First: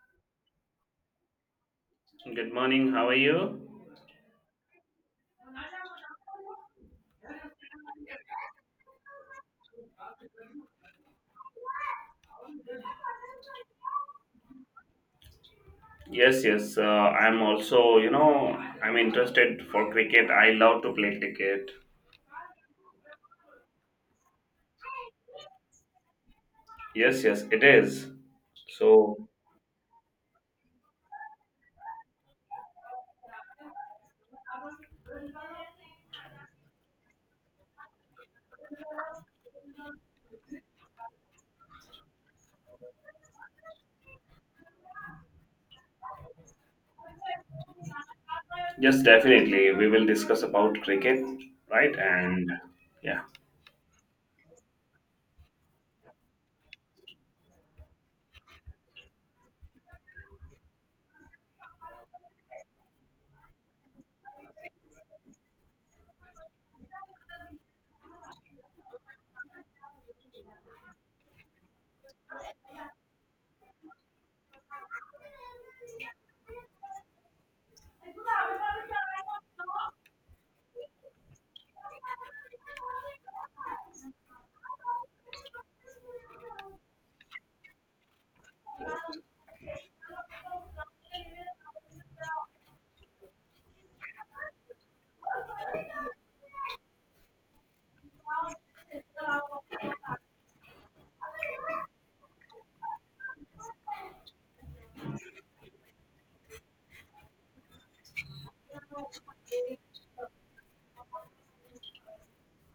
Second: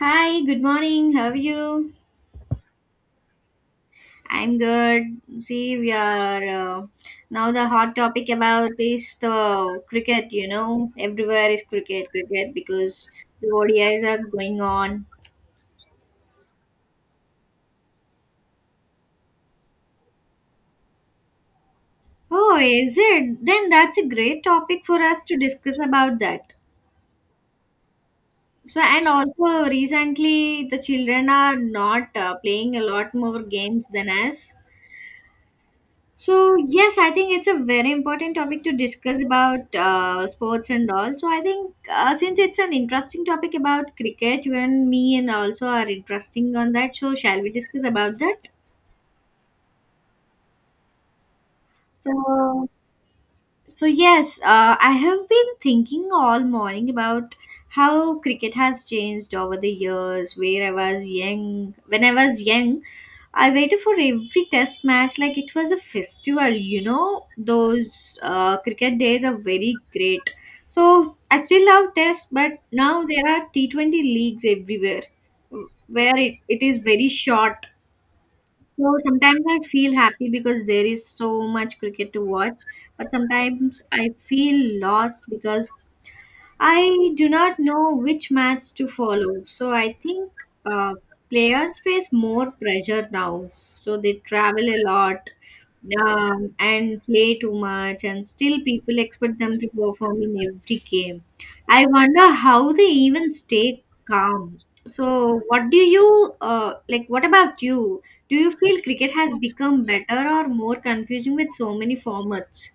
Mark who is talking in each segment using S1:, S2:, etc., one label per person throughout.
S1: Hi, good morning. How are you?
S2: Good morning. How are you?
S1: I'm good. See, we are now the hot topic about is the cricket. You know, everywhere is cricket, cricket because the ODIs are going on.
S2: Yes, yes. I'm also, I'm interested for cricket. I love to play cricket.
S1: Oh, is it? Then that's a great topic for us to discuss about that.
S2: Yes, yes, it is.
S1: So, and
S2: So,
S1: also recently the children are not playing a lot more games than us. So yes, I think it's a very important topic to discuss about sports and all. So I think since it's an interesting topic about cricket, you and me and also are interesting on that. So shall we discuss about that?
S2: yes, definitely, we will discuss about cricket, right? And
S1: So
S2: yeah.
S1: Yes, I have been thinking all morning about how cricket has changed over the years. Where I was young, when I was young, I waited for every test match like it was a festival, you know. Those cricket days are very great. So, I still love tests, but now there are T20 leagues everywhere where it is very short, so sometimes I feel happy because there is so much cricket to watch, but sometimes I feel lost because I do not know which match to follow. So I think uh, players face more pressure now. So they travel a lot, and play too much, and still people expect them to perform in every game. I wonder how they even stay calm. So, what do you like? What about you? Do you feel cricket has become better or more confusing with so many formats?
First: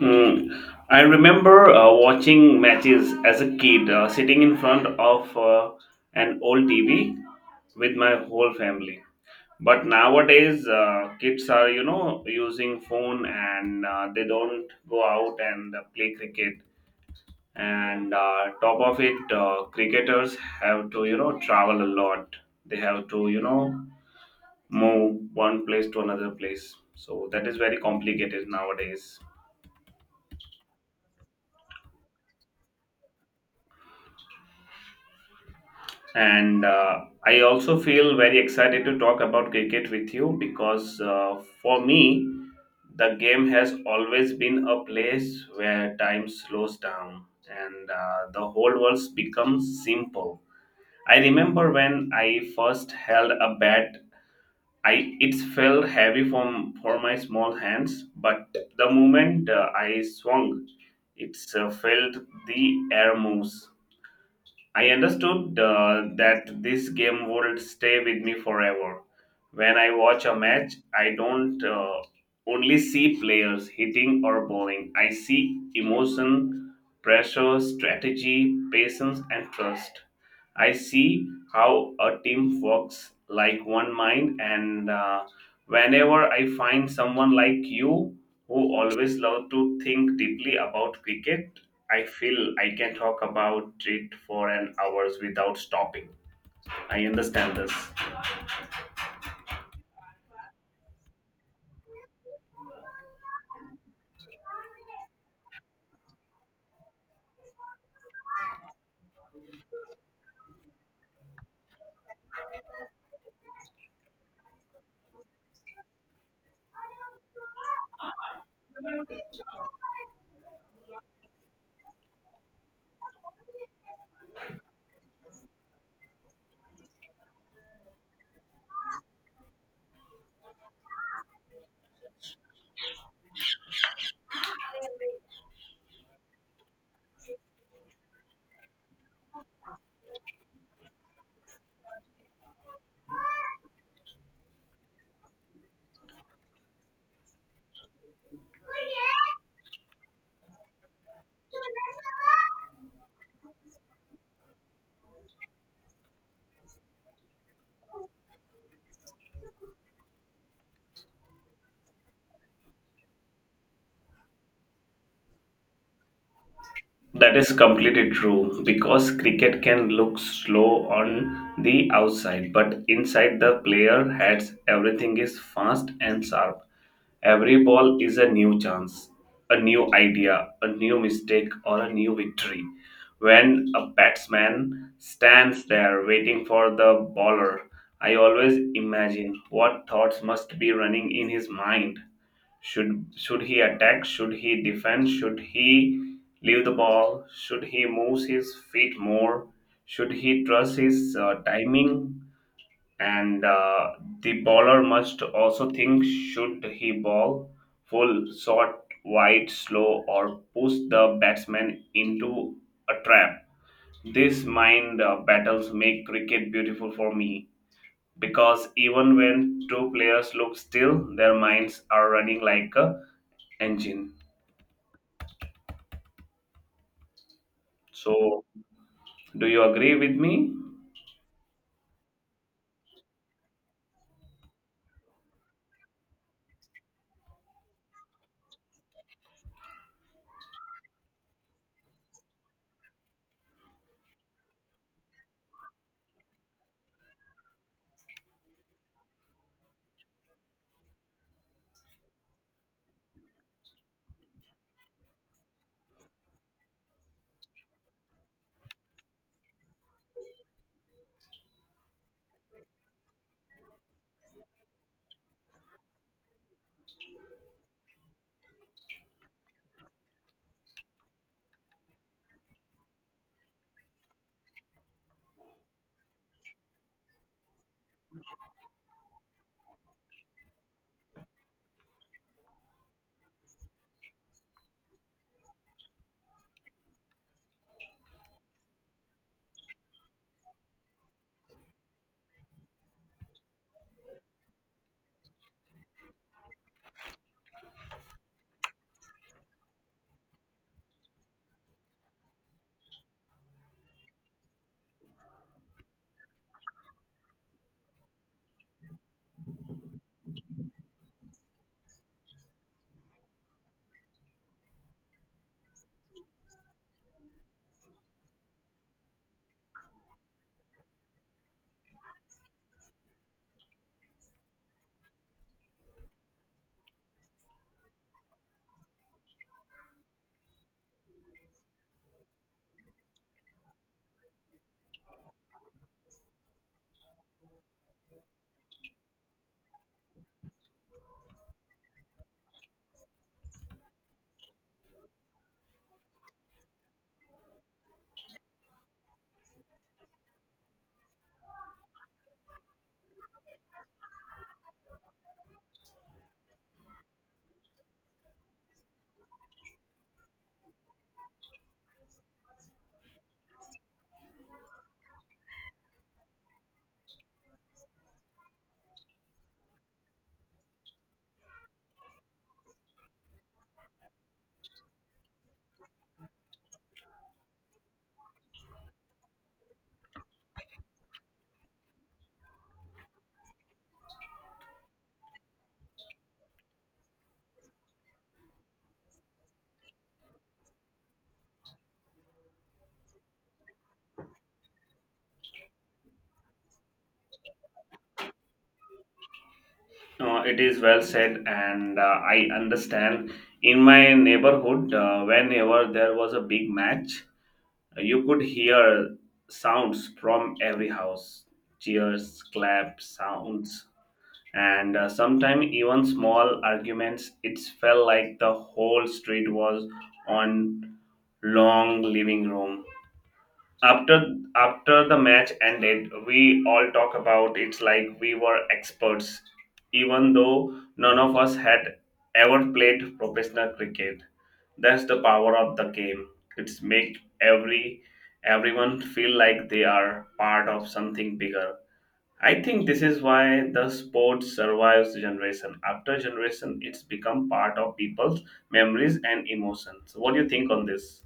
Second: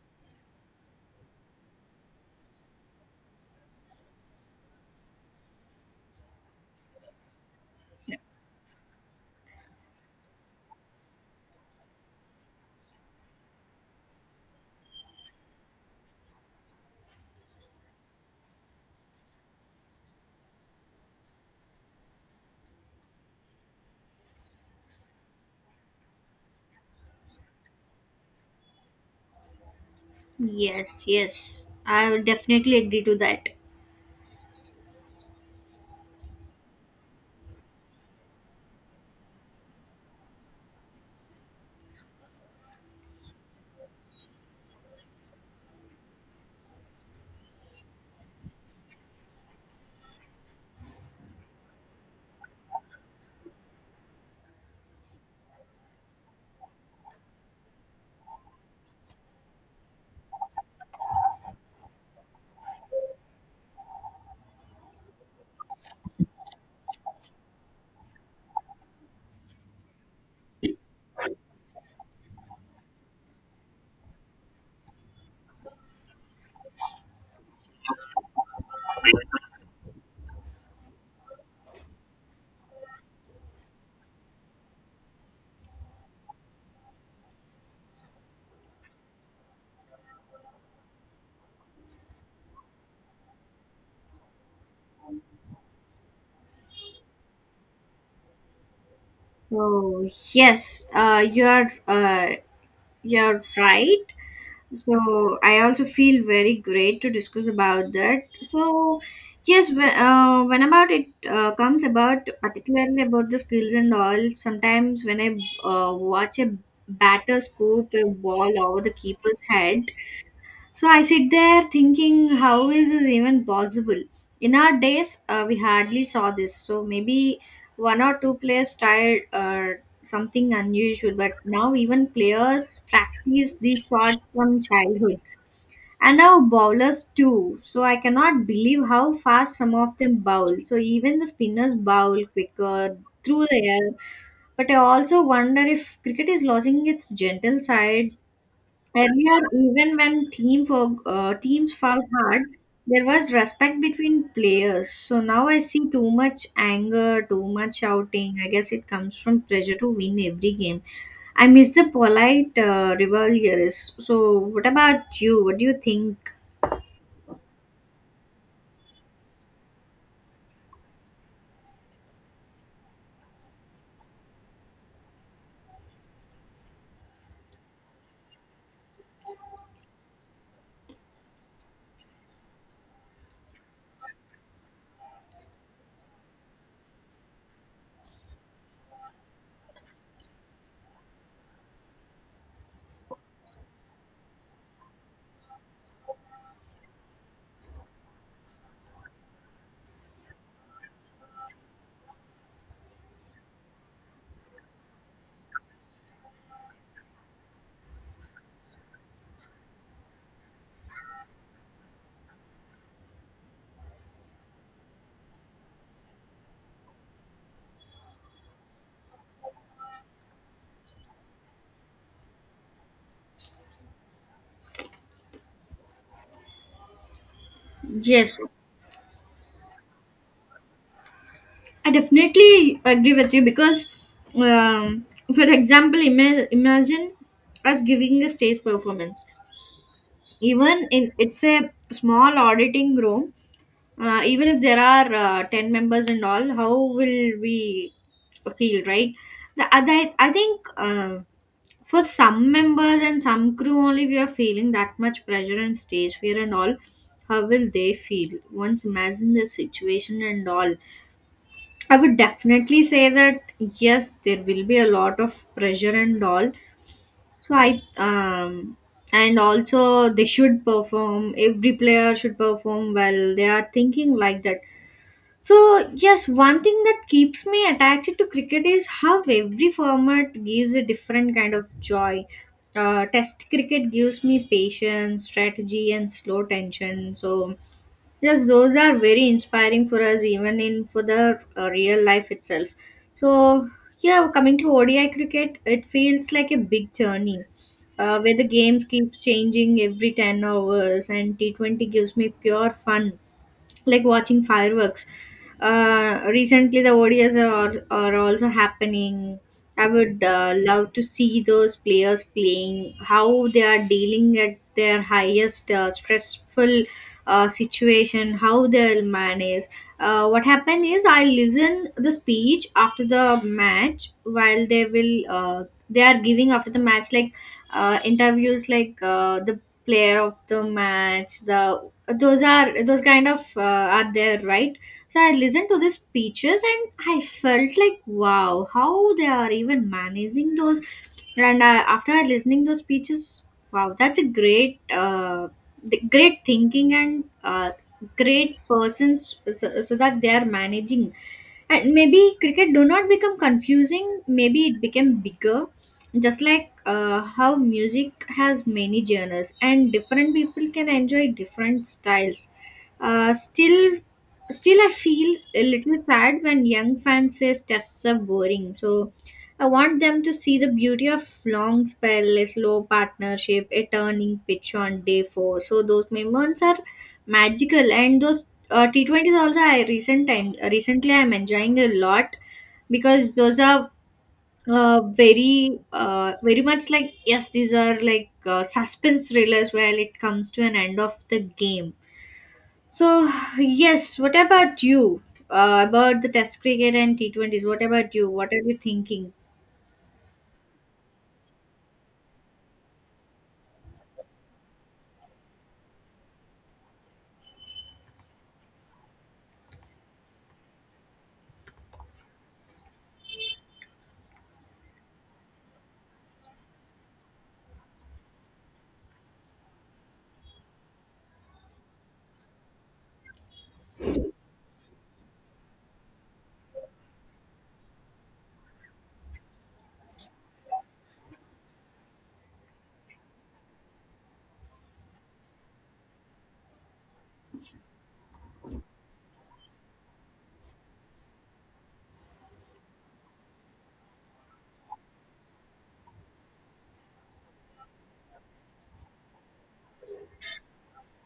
S2: Mm, I remember watching matches as a kid, sitting in front of an old TV with my whole family. But nowadays, kids are using phone, and they don't go out and play cricket. And top of it, cricketers have to travel a lot. They have to move one place to another place. So that is very complicated nowadays.
S1: Yes, yes, I would definitely agree to that.
S2: And I also feel very excited to talk about cricket with you because for me, the game has always been a place where time slows down, and the whole world becomes simple. I remember when I first held a bat, I it felt heavy from for my small hands, but the moment I swung, it felt the air moves. I understood that this game would stay with me forever. When I watch a match, I don't only see players hitting or bowling. I see emotion, pressure, strategy, patience, and trust. I see how a team works like one mind, and whenever I find someone like you who always love to think deeply about cricket, I feel I can talk about it for an hours without stopping. I understand this.
S1: Oh yes, you're right. So I also feel very great to discuss about that. So yes, when about it comes about particularly about the skills and all, sometimes when I watch a batter scoop a ball over the keeper's head, so I sit there thinking, how is this even possible? In our days, we hardly saw this. So maybe one or two players tried something unusual, but now even players practice these shots from childhood. And now bowlers too. So I cannot believe how fast some of them bowl. So even the spinners bowl quicker through the air. But I also wonder if cricket is losing its gentle side. Earlier, even when teams fell hard, there was respect between players. So now I see too much anger, too much shouting. I guess it comes from pressure to win every game. I miss the polite rivalries. So, what about you? What do you think?
S2: That is completely true because cricket can look slow on the outside, but inside the player heads, everything is fast and sharp. Every ball is a new chance, a new idea, a new mistake, or a new victory. When a batsman stands there waiting for the bowler, I always imagine what thoughts must be running in his mind. Should he attack? Should he defend? Should he leave the ball? Should he move his feet more? Should he trust his timing? And the bowler must also think: should he ball full, short, wide, slow, or push the batsman into a trap? These mind battles make cricket beautiful for me, because even when two players look still, their minds are running like a engine.
S1: Yes,
S2: So, do you agree with me?
S1: I definitely agree with you because, um, for example, imagine us giving a stage performance. Even in it's a small auditing room, even if there are 10 members and all, how will we feel, right? The other, I think, for some members and some crew only, we are feeling that much pressure and stage fear and all. How will they feel? Once imagine the situation and all, I would definitely say that yes, there will be a lot of pressure and all. So I, and also they should perform, every player should perform well, they are thinking like that. So, yes, one thing that keeps me attached to cricket is how every format gives a different kind of joy. Test cricket gives me patience, strategy, and slow tension. So, yes, those are very inspiring for us, even in for the real life itself. So, yeah, coming to ODI cricket, it feels like a big journey, where the games keeps changing every 10 hours, and T 20 gives me pure fun, like watching fireworks. Recently, the ODIs are also happening. I would love to see those players playing, how they are dealing at their highest stressful situation, how they'll manage. What happened is, I listen the speech after the match while they will, they are giving after the match, like interviews, like the player of the match, the those are those kind of are there, right? So I listened to the speeches and I felt like, wow, how they are even managing those. And after listening those speeches, wow, that's a great the great thinking and great persons, so, so that they are managing. And maybe cricket do not become confusing, maybe it became bigger, just like how music has many genres and different people can enjoy different styles. Uh, still still I feel a little sad when young fans says tests are boring. So I want them to see the beauty of long spell, slow partnership, a turning pitch on day four. So those moments are magical. And those T20s also, I recently I'm enjoying a lot, because those are very much like, yes, these are like suspense thrillers where it comes to an end of the game. So yes, what about you? About the test cricket and T20s, what about you, what are you thinking?
S2: It is well said, and I understand. In my neighborhood, whenever there was a big match, you could hear sounds from every house: cheers, claps, sounds, and sometimes even small arguments. It felt like the whole street was on long living room. After after the match ended, we all talk about it's like we were experts, even though none of us had ever played professional cricket. That's the power of the game. It's make everyone feel like they are part of something bigger. I think this is why the sport survives generation after generation. It's become part of people's memories and emotions. What do you think on this?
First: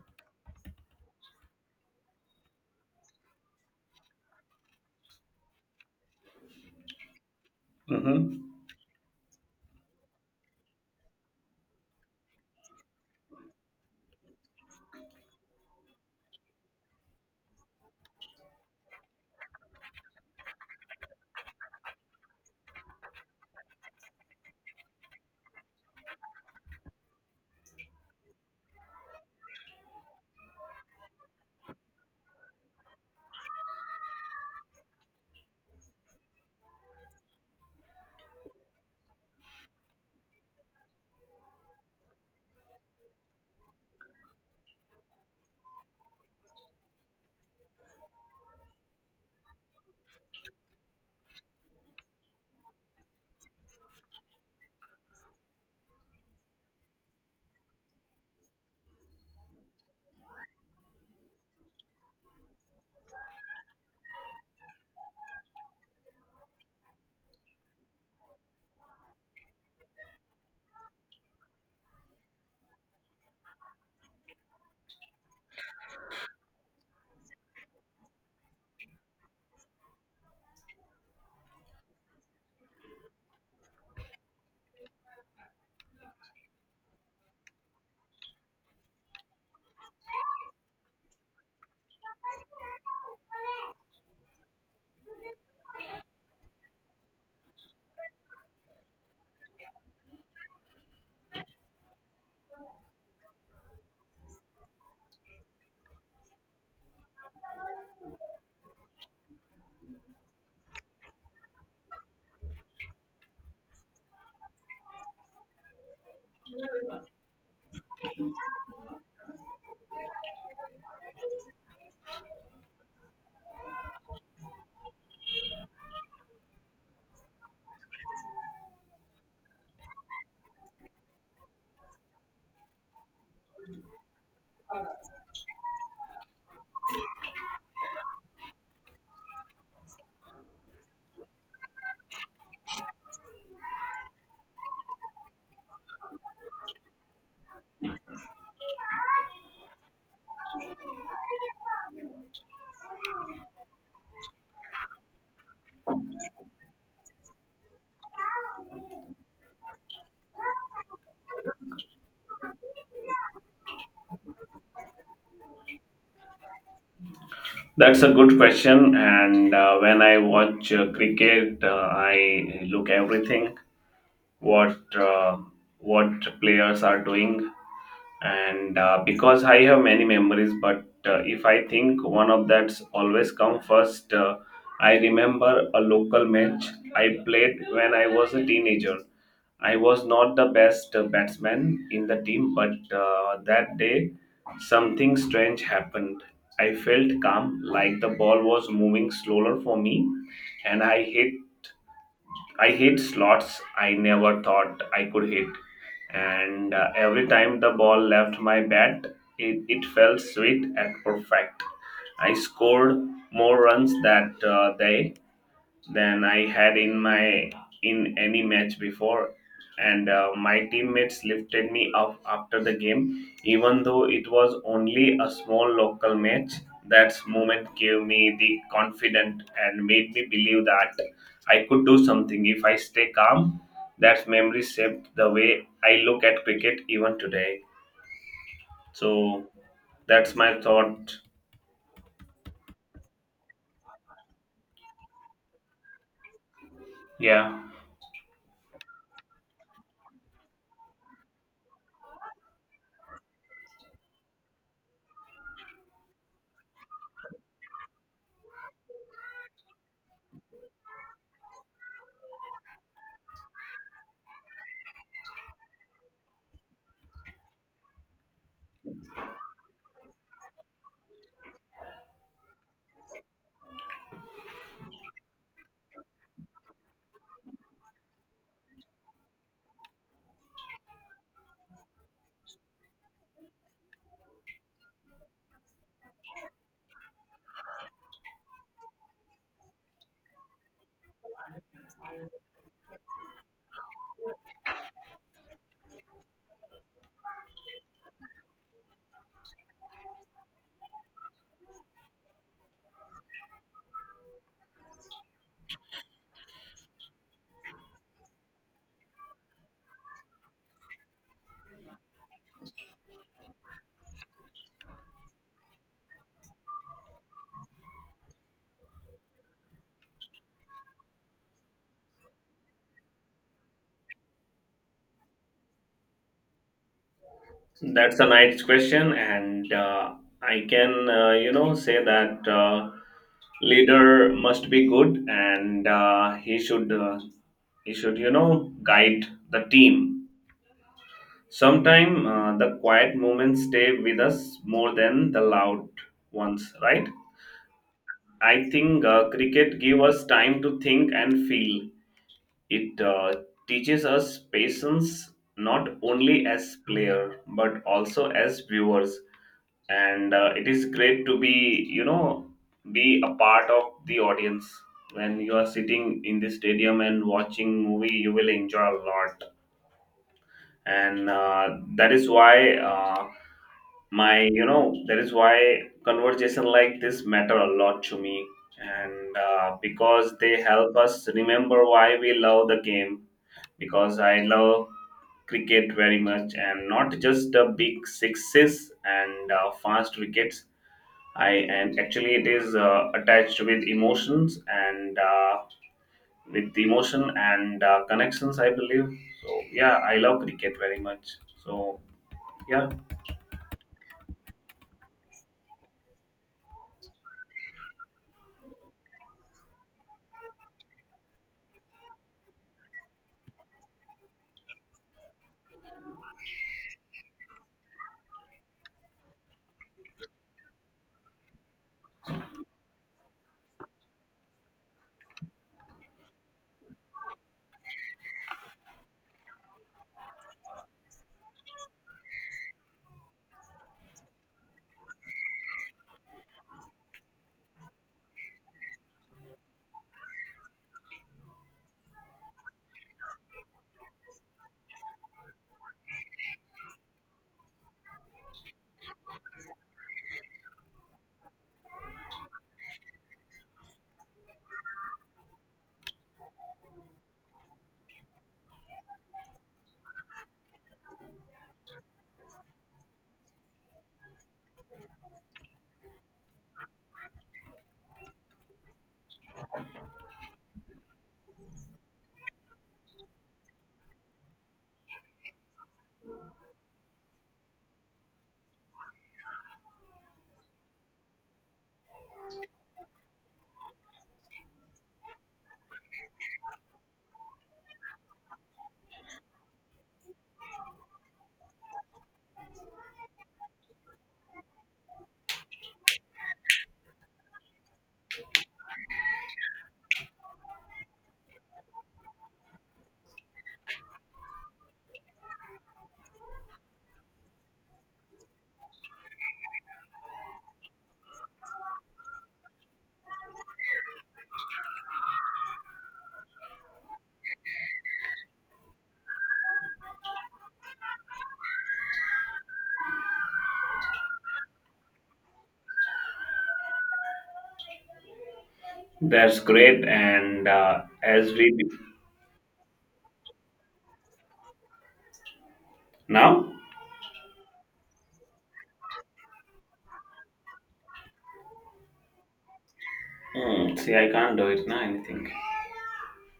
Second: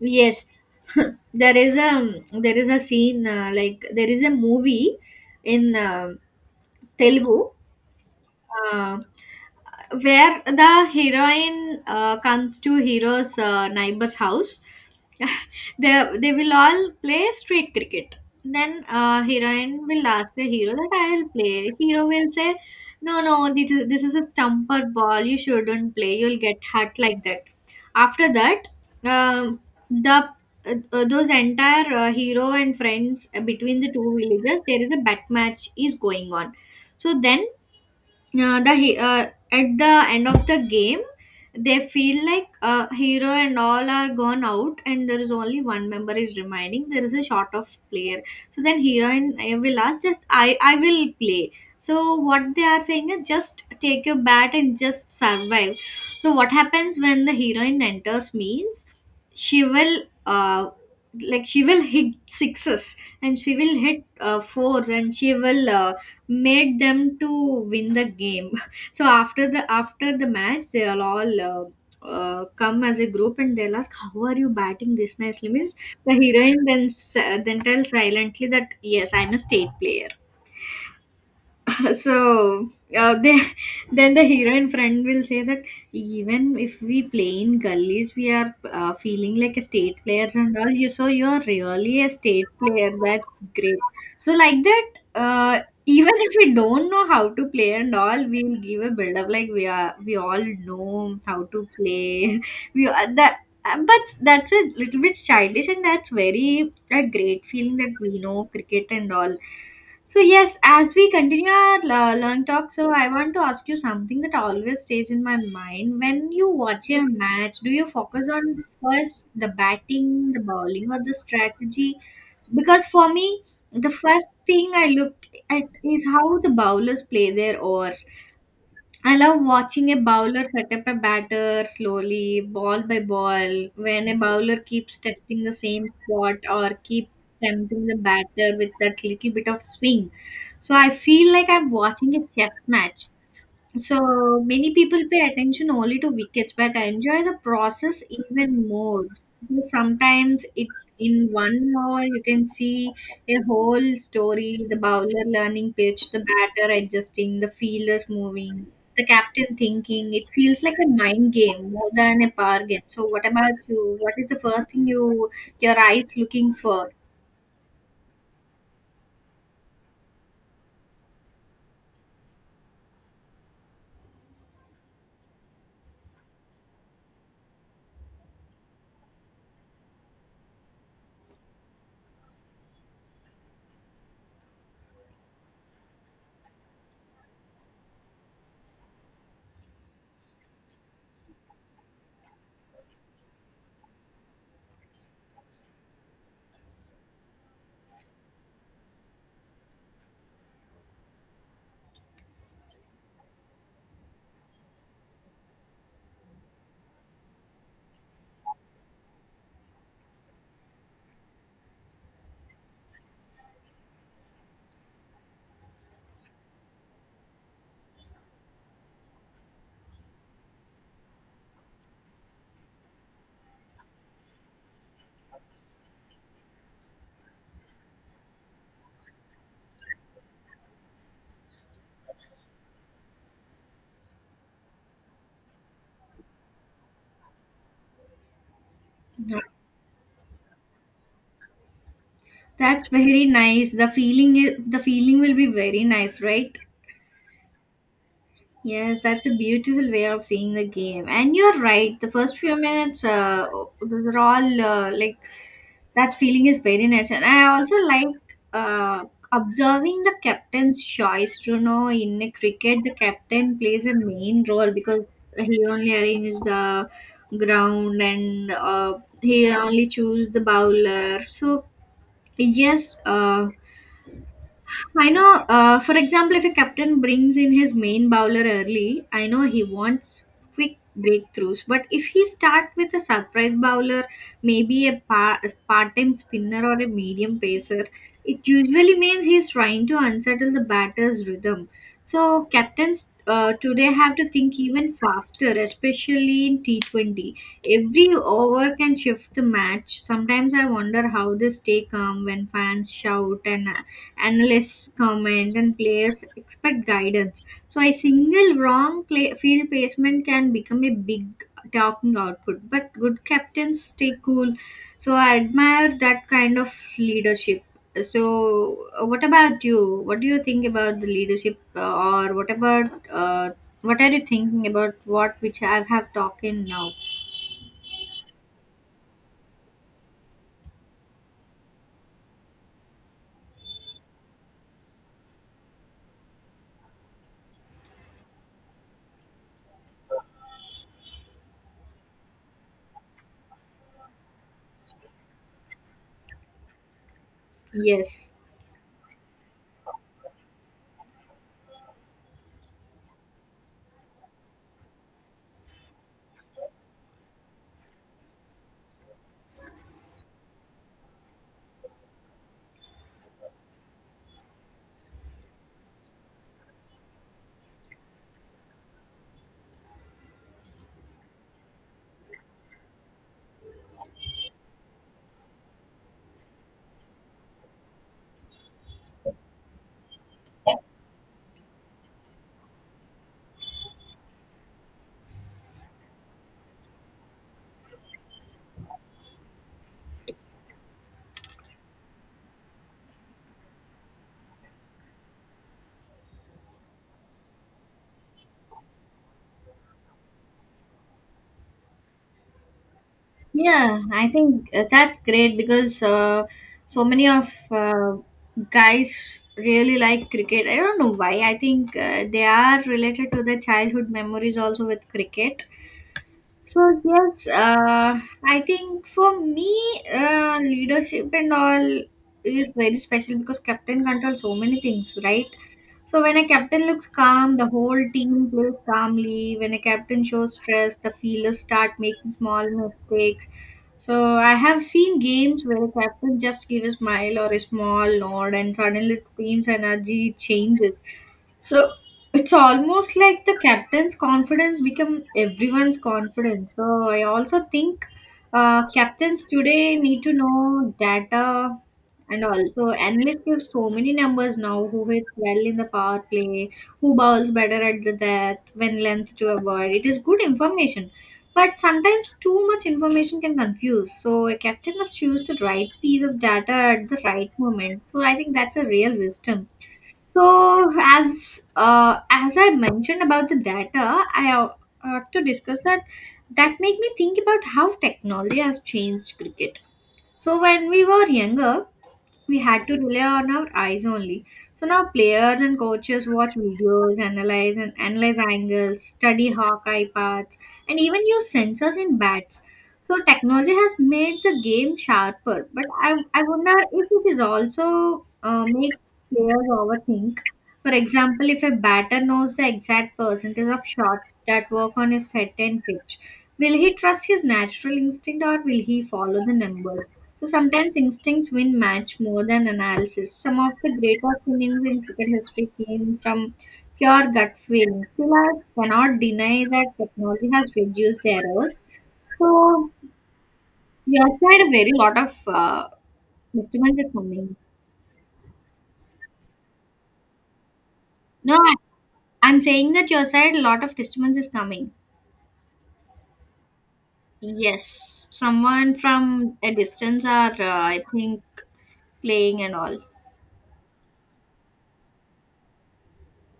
S1: Yes, there is a scene like there is a movie in Telugu,
S2: Hmm.
S1: uh, where the heroine comes to hero's neighbor's house. They they will all play street cricket. Then heroine will ask the hero that I will play. Hero will say, no no, this is a stumper ball, you shouldn't play, you'll get hurt, like that. After that, um the those entire hero and friends, between the two villages there is a bat match is going on. So then, uh, the he- uh, at the end of the game, they feel like hero and all are gone out and there is only one member is remaining, there is a short of player. So then hero and will ask, just I will play. So what they are saying is, just take your bat and just survive. So what happens when the heroine enters means, she will she will hit sixes and she will hit fours and she will made them to win the game. So after the match they'll all come as a group and they'll ask, how are you batting this nicely means? The heroine then then tells silently that, yes, I'm a state player. So they, then the heroine friend will say that, even if we play in gullies, we are feeling like a state players and all you, so you are really a state player, that's great. So like that, uh, even if we don't know how to play and all, we'll give a build up like we are, we all know how to play. We are that, but that's a little bit childish and that's very a great feeling that we know cricket and all. So yes, as we continue our long talk, so I want to ask you something that always stays in my mind. When you watch a match, do you focus on first the batting, the bowling, or the strategy? Because for me, the first thing I look at is how the bowlers play their overs. I love watching a bowler set up a batter slowly, ball by ball. When a bowler keeps testing the same spot or keeps tempting the batter with that little bit of swing, so I feel like I'm watching a chess match. So many people pay attention only to wickets, but I enjoy the process even more. Because sometimes it, in 1 hour you can see a whole story: the bowler learning pitch, the batter adjusting, the fielders moving, the captain thinking. It feels like a mind game more than a power game. So what about you? What is the first thing you, your eyes looking for?
S2: That's a good question. And when I watch cricket, I look everything what uh, what players are doing, and because I have many memories, but if I think one of that's always come first. I remember a local match I played when I was a teenager. I was not the best batsman in the team, but that day something strange happened. I felt calm, like the ball was moving slower for me. And I hit slots I never thought I could hit. And every time the ball left my bat, it felt sweet and perfect. I scored more runs that day than I had in my in any match before. And my teammates lifted me up after the game, even though it was only a small local match. That moment gave me the confidence and made me believe that I could do something if I stay calm. That memory shaped the way I look at cricket even today. So that's my thought.
S1: That's very nice. The feeling, the feeling will be very nice, right?
S2: Yeah.
S1: Yes, that's a beautiful way of seeing the game. And you're right, the first few minutes, those are all like that feeling is very nice. And I also like uh, observing the captain's choice. You know, in a cricket, the captain plays a main role because he only arranges the ground and he only chooses the bowler. So, yes. I know, for example, if a captain brings in his main bowler early, I know he wants quick breakthroughs. But if he start with a surprise bowler, maybe a, a part-time spinner or a medium pacer, it usually means he's trying to unsettle the batter's rhythm. So captains today have to think even faster, especially in T20. Every over can shift the match. Sometimes I wonder how they stay calm when fans shout and analysts comment and players expect guidance, so a single wrong play, field placement can become a big talking output, but good captains stay cool. So I admire that kind of leadership. What about you? What do you think about the leadership, or what about what are you thinking about, what which I have talked in now?
S2: That's a nice question, and I can say that leader must be good, and he should guide the team. Sometime the quiet moments stay with us more than the loud ones, right?
S1: Yes.
S2: I think cricket give us time to think and feel. It teaches us patience, not only as player but also as viewers. And it is great to be you know be a part of the audience. When you are sitting in the stadium and watching movie, you will enjoy a lot. And that is why my you know that is why conversation like this matter a lot to me, and because they help us remember why we love the game, because I love cricket very much, and not just the big sixes and fast wickets. I and Actually it is attached with emotions, and with the emotion and connections, I believe. So yeah, I love cricket very much. So yeah,
S1: Yeah, I think that's great because so many of guys really like cricket. I don't know why. I think they are related to their childhood memories also with cricket. So yes, I think for me, leadership and all is very special because captain controls so many things, right? So when a captain looks calm, the whole team plays calmly. When a captain shows stress, the fielders start making small mistakes. So I have seen games where a captain just give a smile or a small nod, and suddenly the team's energy changes. So it's almost like the captain's confidence become everyone's confidence. So I also think captains today need to know data, and also analysts give so many numbers now. Who hits well in the power play, who bowls better at the death, when length to avoid it is good information, but sometimes too much information can confuse. So a captain must choose the right piece of data at the right moment, so I think that's a real wisdom. So as I mentioned about the data, I ought to discuss that, that make me think about how technology has changed cricket. So when we were younger, we had to rely on our eyes only. So now players and coaches watch videos, analyze and analyze angles, study Hawkeye paths, and even use sensors in bats. So technology has made the game sharper, but I wonder if it is also makes players overthink. For example, if a batter knows the exact percentage of shots that work on a certain pitch, will he trust his natural instinct or will he follow the numbers? So sometimes instincts win match more than analysis. Some of the greatest innings in cricket history came from pure gut feeling. Still, I cannot deny that technology has reduced errors. So your side, a very lot of disturbance is coming.
S2: that's great. And as
S1: No,
S2: we
S1: I- I'm saying that your side, a lot of disturbance is coming.
S2: now.
S1: Yes, someone from a distance are, I think, playing and all.
S2: Hmm, see, I can't do it now. Anything.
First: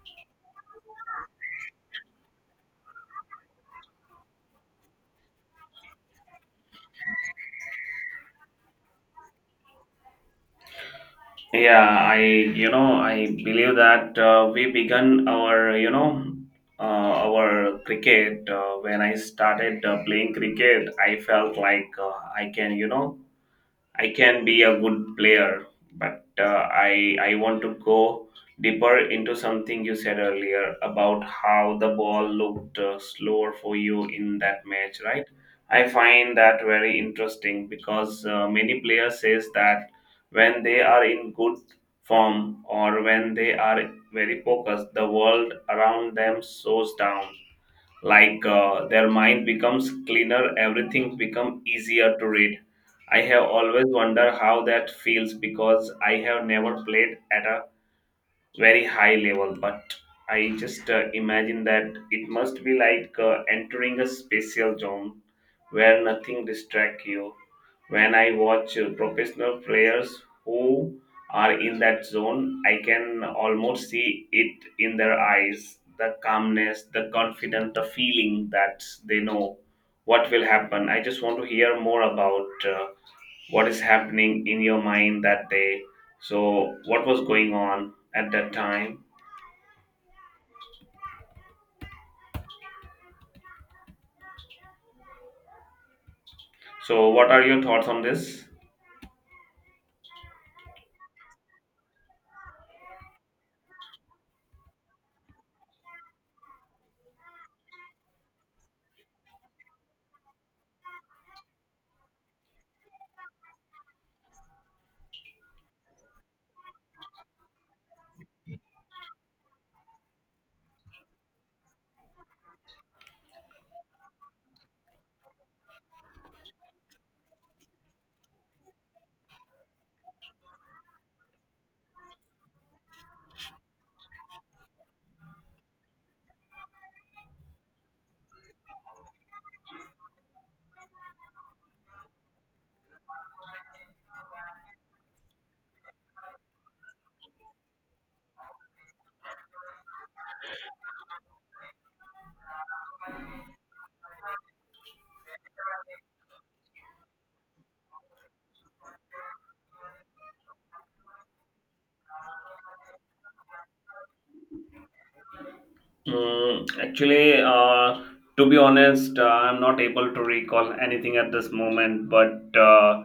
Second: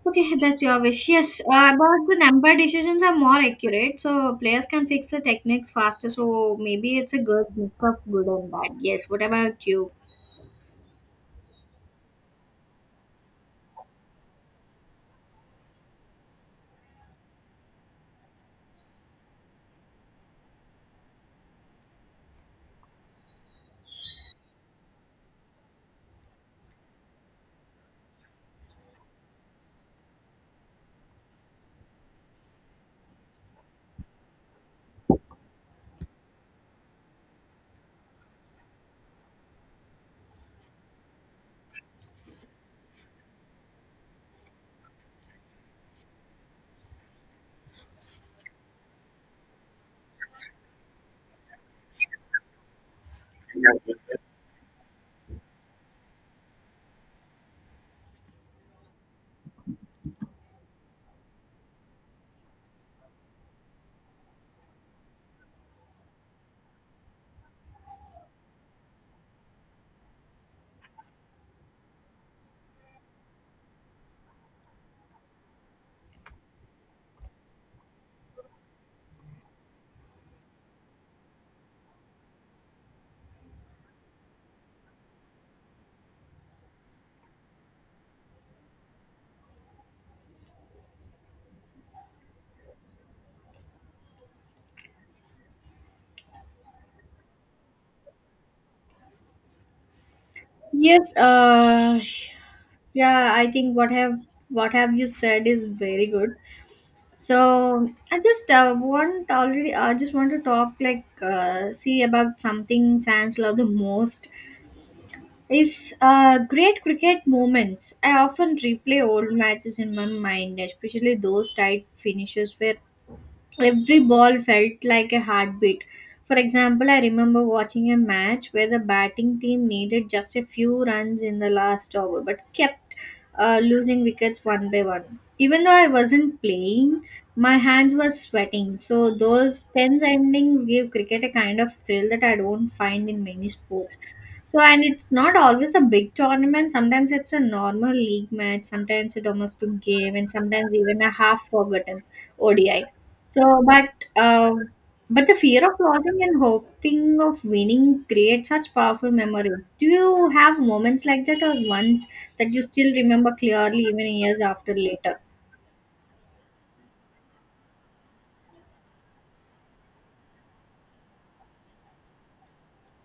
S1: Okay, that's your wish. Yes, but the number decisions are more accurate, so players can fix the techniques faster. So maybe it's a good mix of good and bad. Yes. What about you?
S2: Yeah, I I believe that we began our you know our cricket when I started playing cricket, I felt like I can I can be a good player, but I want to go deeper into something you said earlier about how the ball looked slower for you in that match, right? I find that very interesting because many players says that when they are in good form, or when they are very focused, the world around them slows down, like their mind becomes cleaner, everything become easier to read. I have always wondered how that feels, because I have never played at a very high level, but I just imagine that it must be like entering a special zone where nothing distracts you. When I watch professional players who are in that zone, I can almost see it in their eyes: the calmness, the confidence, the feeling that they know what will happen. I just want to hear more about what is happening in your mind that day. So what was going on at that time? So what are your thoughts on this?
S1: Yes, uh yeah, I think what have you said is very good. So I just want, already I just want to talk like see about something fans love the most. Is great cricket moments. I often replay old matches in my mind, especially those tight finishes where every ball felt like a heartbeat. For example, I remember watching a match where the batting team needed just a few runs in the last over but kept losing wickets one by one. Even though I wasn't playing, my hands were sweating. So those tense endings give cricket a kind of thrill that I don't find in many sports. So, and it's not always a big tournament. Sometimes it's a normal league match, sometimes a domestic game, and sometimes even a half forgotten ODI. So, but um, but the fear of losing and hoping of winning create such powerful memories. Do you have moments like that, or ones that you still remember clearly, even years after later?
S2: Actually, to be honest, I'm not able to recall anything at this moment, but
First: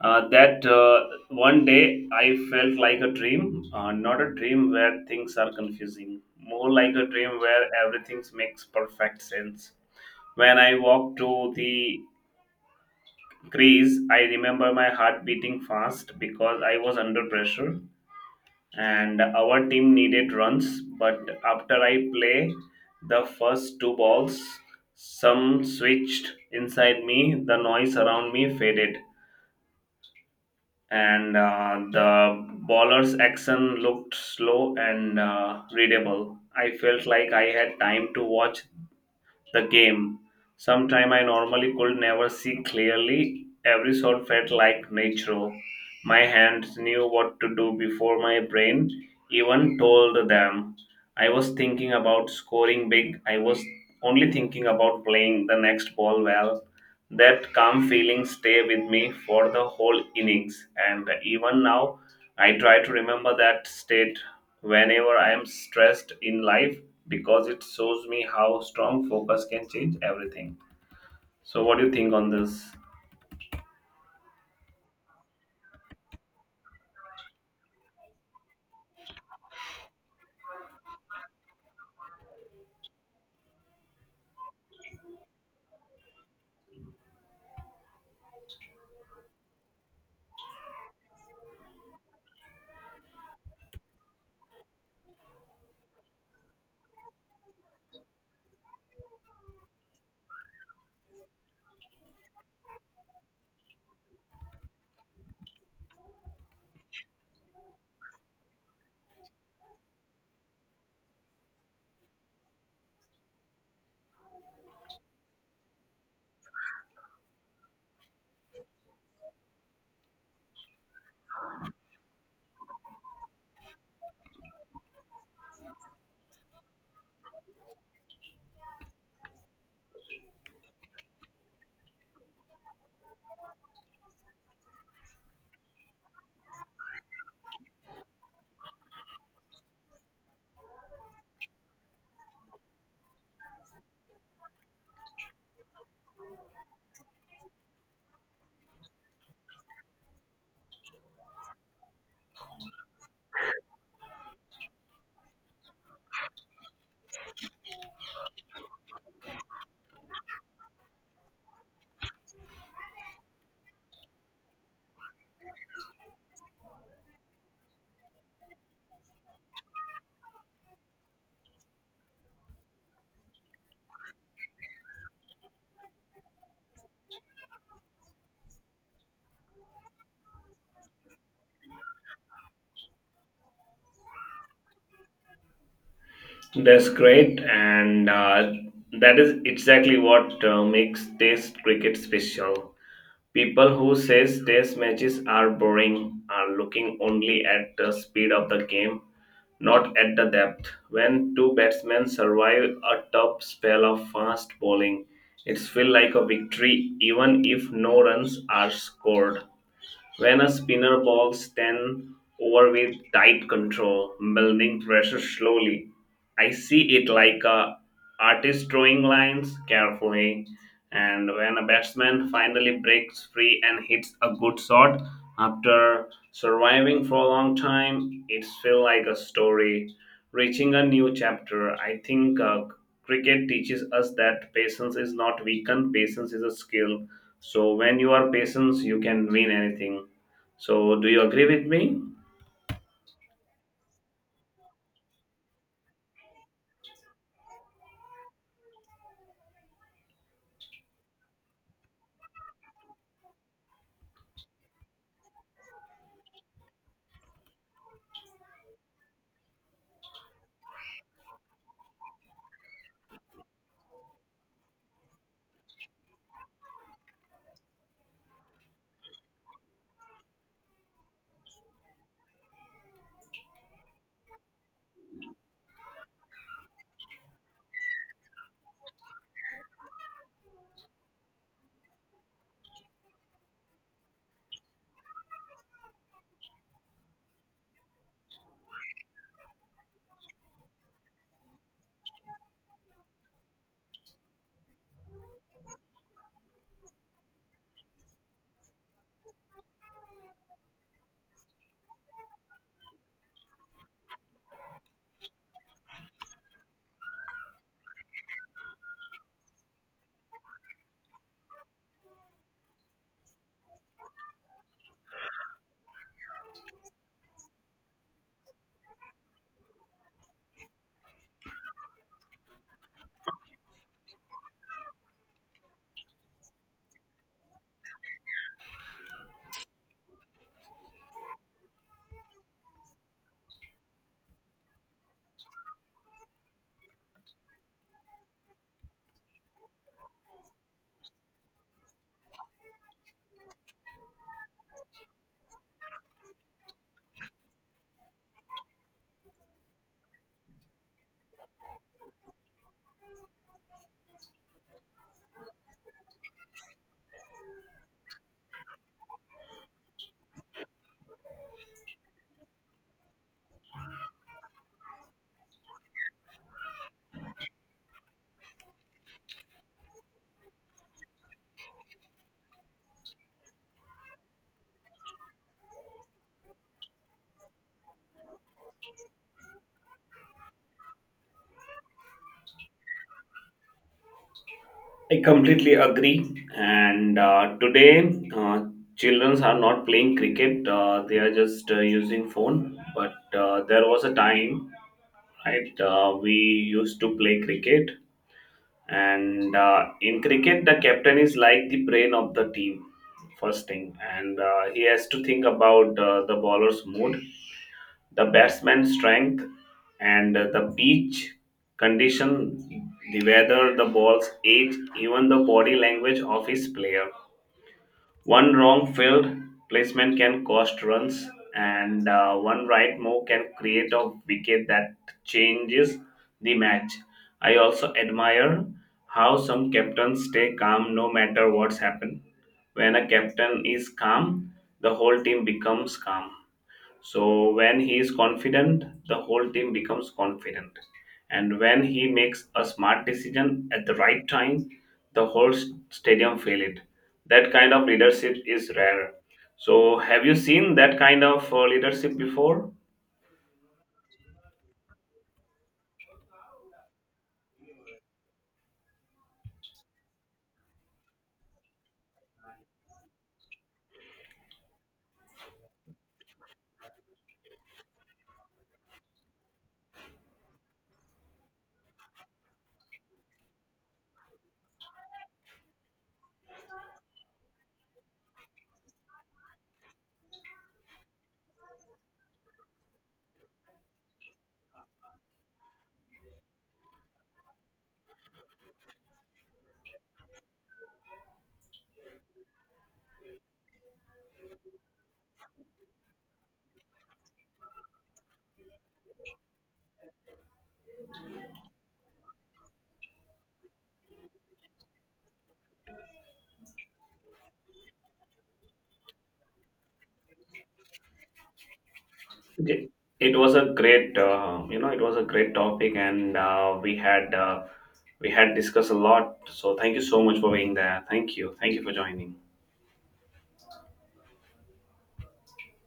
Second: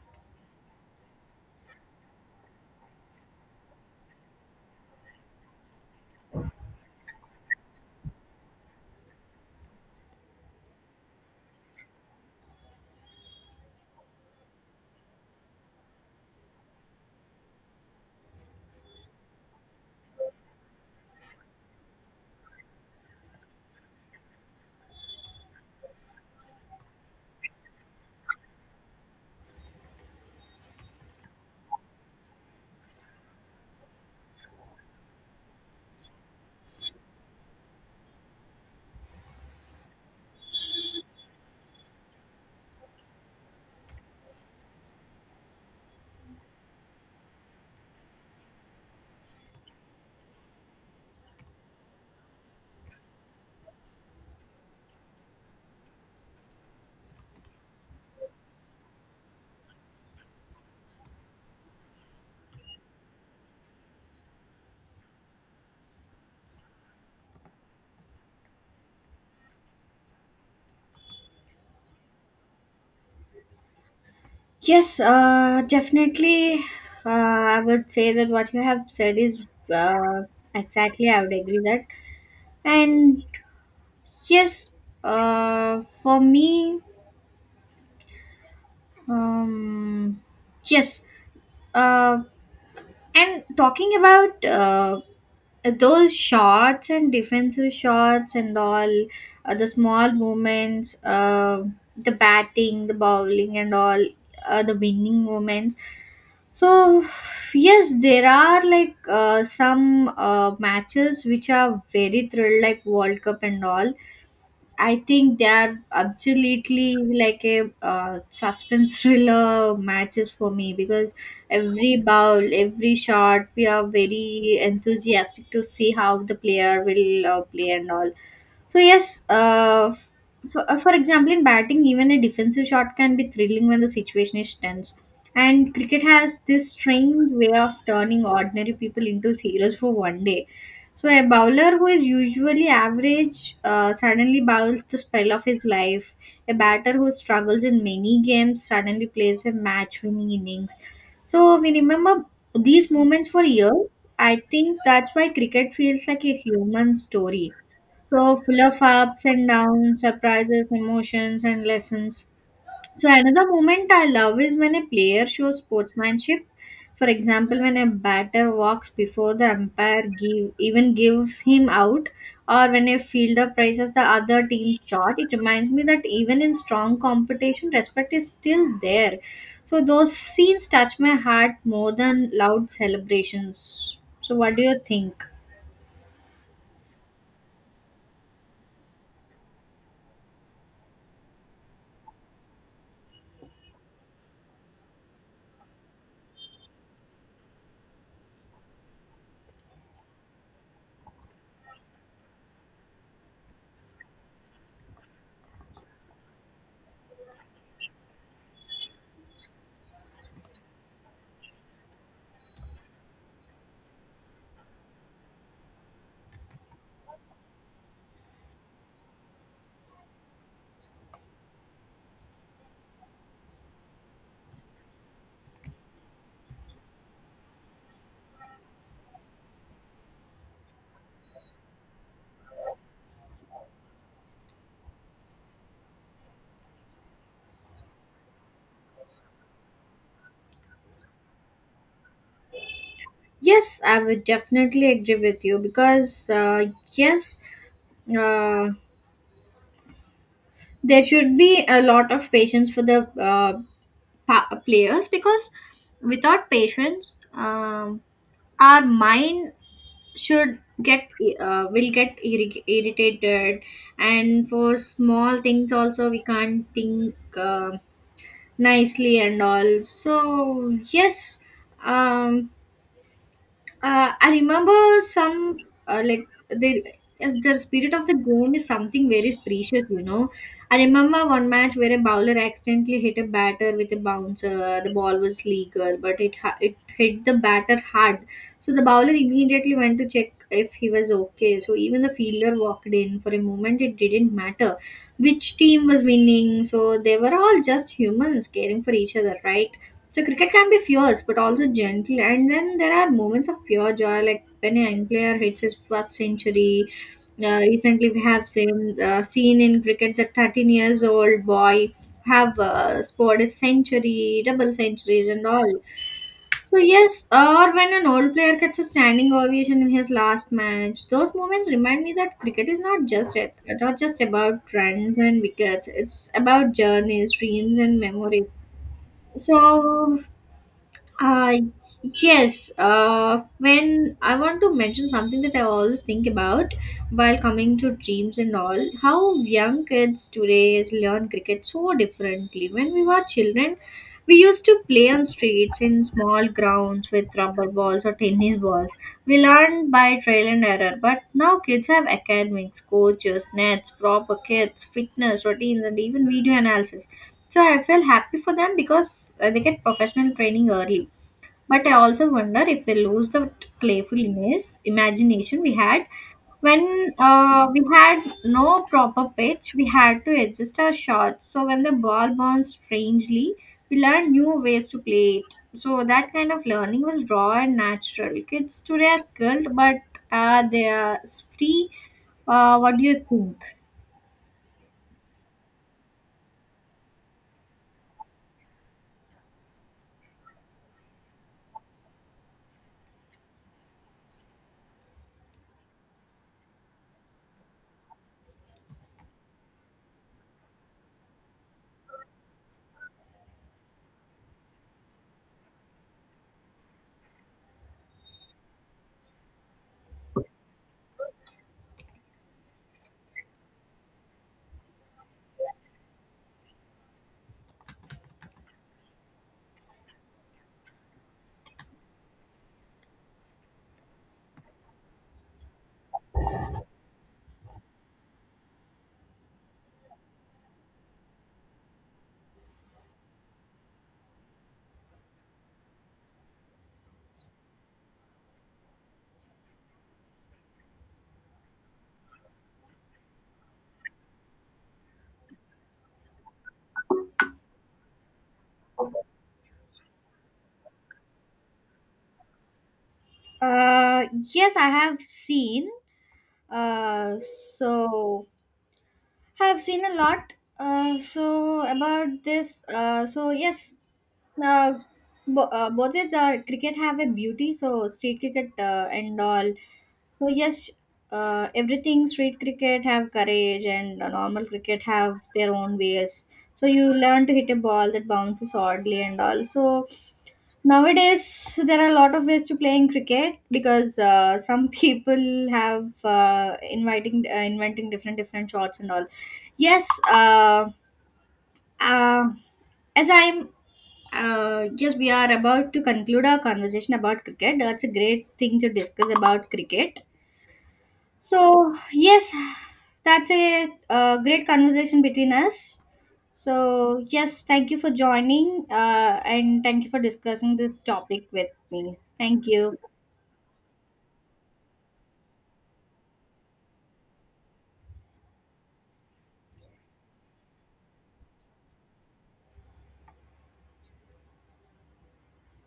S2: that one day I felt like a dream, not a dream where things are confusing, more like a dream where everything makes perfect sense. When I walked to the Greece, I remember my heart beating fast because I was under pressure and our team needed runs. But after I play the first two balls, some switched inside me, the noise around me faded, and the bowler's action looked slow and readable. I felt like I had time to watch the game. Sometime I normally could never see clearly. Every shot felt like nature. My hands knew what to do before my brain even told them. I was thinking about scoring big. I was only thinking about playing the next ball well. That calm feeling stay with me for the whole innings, and even now I try to remember that state whenever I am stressed in life, because it shows me how strong focus can change everything. So, what do you think on this?
S1: Yes, definitely. I would say that what you have said is uh, exactly. I would agree that, and yes, for me, um, yes, uh, and talking about those shots and defensive shots and all, the small movements, the batting, the bowling and all, the winning moments. So yes, there are like some matches which are very thrilled, like World Cup and all. I think they are absolutely like a suspense thriller matches for me, because every bowl, every shot, we are very enthusiastic to see how the player will play and all. So yes, for example, in batting, even a defensive shot can be thrilling when the situation is tense. And cricket has this strange way of turning ordinary people into heroes for one day. So a bowler who is usually average suddenly bowls the spell of his life. A batter who struggles in many games suddenly plays a match-winning innings. So we remember these moments for years. I think that's why cricket feels like a human story, so full of ups and downs, surprises, emotions, and lessons. So another moment I love is when a player shows sportsmanship. For example, when a batter walks before the umpire give, even gives him out, or when a fielder praises the other team's shot, it reminds me that even in strong competition, respect is still there. So those scenes touch my heart more than loud celebrations. So what do you think?
S2: That's great, and that is exactly what makes Test cricket special. People who says test matches are boring are looking only at the speed of the game, not at the depth. When two batsmen survive a tough spell of fast bowling, it feels like a victory even if no runs are scored. When a spinner bowls 10 over with tight control, building pressure slowly, I see it like a artist drawing lines carefully. And when a batsman finally breaks free and hits a good shot after surviving for a long time, it's feel like a story reaching a new chapter. I think cricket teaches us that patience is not weakened, patience is a skill. So when you are patient, you can win anything. So do you agree with me?
S1: Yes, I would definitely agree with you because, yes, uh, there should be a lot of patience for the players, because without patience, our mind should get will get irritated, and for small things also we can't think nicely and all. So yes, um, I remember some like the spirit of the game is something very precious, you know. I remember one match where a bowler accidentally hit a batter with a bouncer. The ball was legal, but it it hit the batter hard, so the bowler immediately went to check if he was okay. So even the fielder walked in for a moment. It didn't matter which team was winning, so they were all just humans caring for each other, right? So cricket can be fierce but also gentle, and then there are moments of pure joy, like when a young player hits his first century. Recently, we have seen seen in cricket that 13 years old boy have scored a century, double centuries, and all. So yes, or when an old player gets a standing ovation in his last match, those moments remind me that cricket is not just it, not just about runs and wickets. It's about journeys, dreams, and memories. So uh, yes, when I want to mention something that I always think about while coming to dreams and all, how young kids today is learn cricket so differently. When we were children, we used to play on streets in small grounds with rubber balls or tennis balls. We learned by trial and error, but now kids have academics, coaches, nets, proper kits, fitness routines, and even video analysis. So I feel happy for them because they get professional training early, but I also wonder if they lose the playfulness, imagination we had when we had no proper pitch. We had to adjust our shots. So when the ball bounced strangely, we learned new ways to play it. So that kind of learning was raw and natural. Kids today are skilled, but they are free. What do you think?
S2: I completely agree. And today, children are not playing cricket. They are just using phone. But there was a time, right? We used to play cricket. And in cricket, the captain is like the brain of the team, first thing. And he has to think about the bowler's mood, the batsman's strength, and the pitch condition, the weather, the ball's age, even the body language of his player. One wrong field placement can cost runs, and one right move can create a wicket that changes the match. I also admire how some captains stay calm no matter what's happened. When a captain is calm, the whole team becomes calm. So when he is confident, the whole team becomes confident. And when he makes a smart decision at the right time, the whole stadium feel it. That kind of leadership is rare. So have you seen that kind of leadership before?
S1: Uh, yes, I have seen. So have seen a lot. So about this, so yes, uh, both is the cricket have a beauty. So street cricket and all. So yes, everything street cricket have courage and normal cricket have their own ways. So you learn to hit a ball that bounces oddly and all. So nowadays, there are a lot of ways to playing cricket because some people have inviting inventing different different shots and all. Yes, uh, as I'm yes, we are about to conclude our conversation about cricket. That's a great thing to discuss about cricket. So yes, that's a great conversation between us. So yes, thank you for joining and thank you for discussing this topic with me. Thank
S2: Okay.
S1: you.
S2: It was a great, it was a great topic, and we had discussed a lot. So thank you so much for being there. Thank you for joining.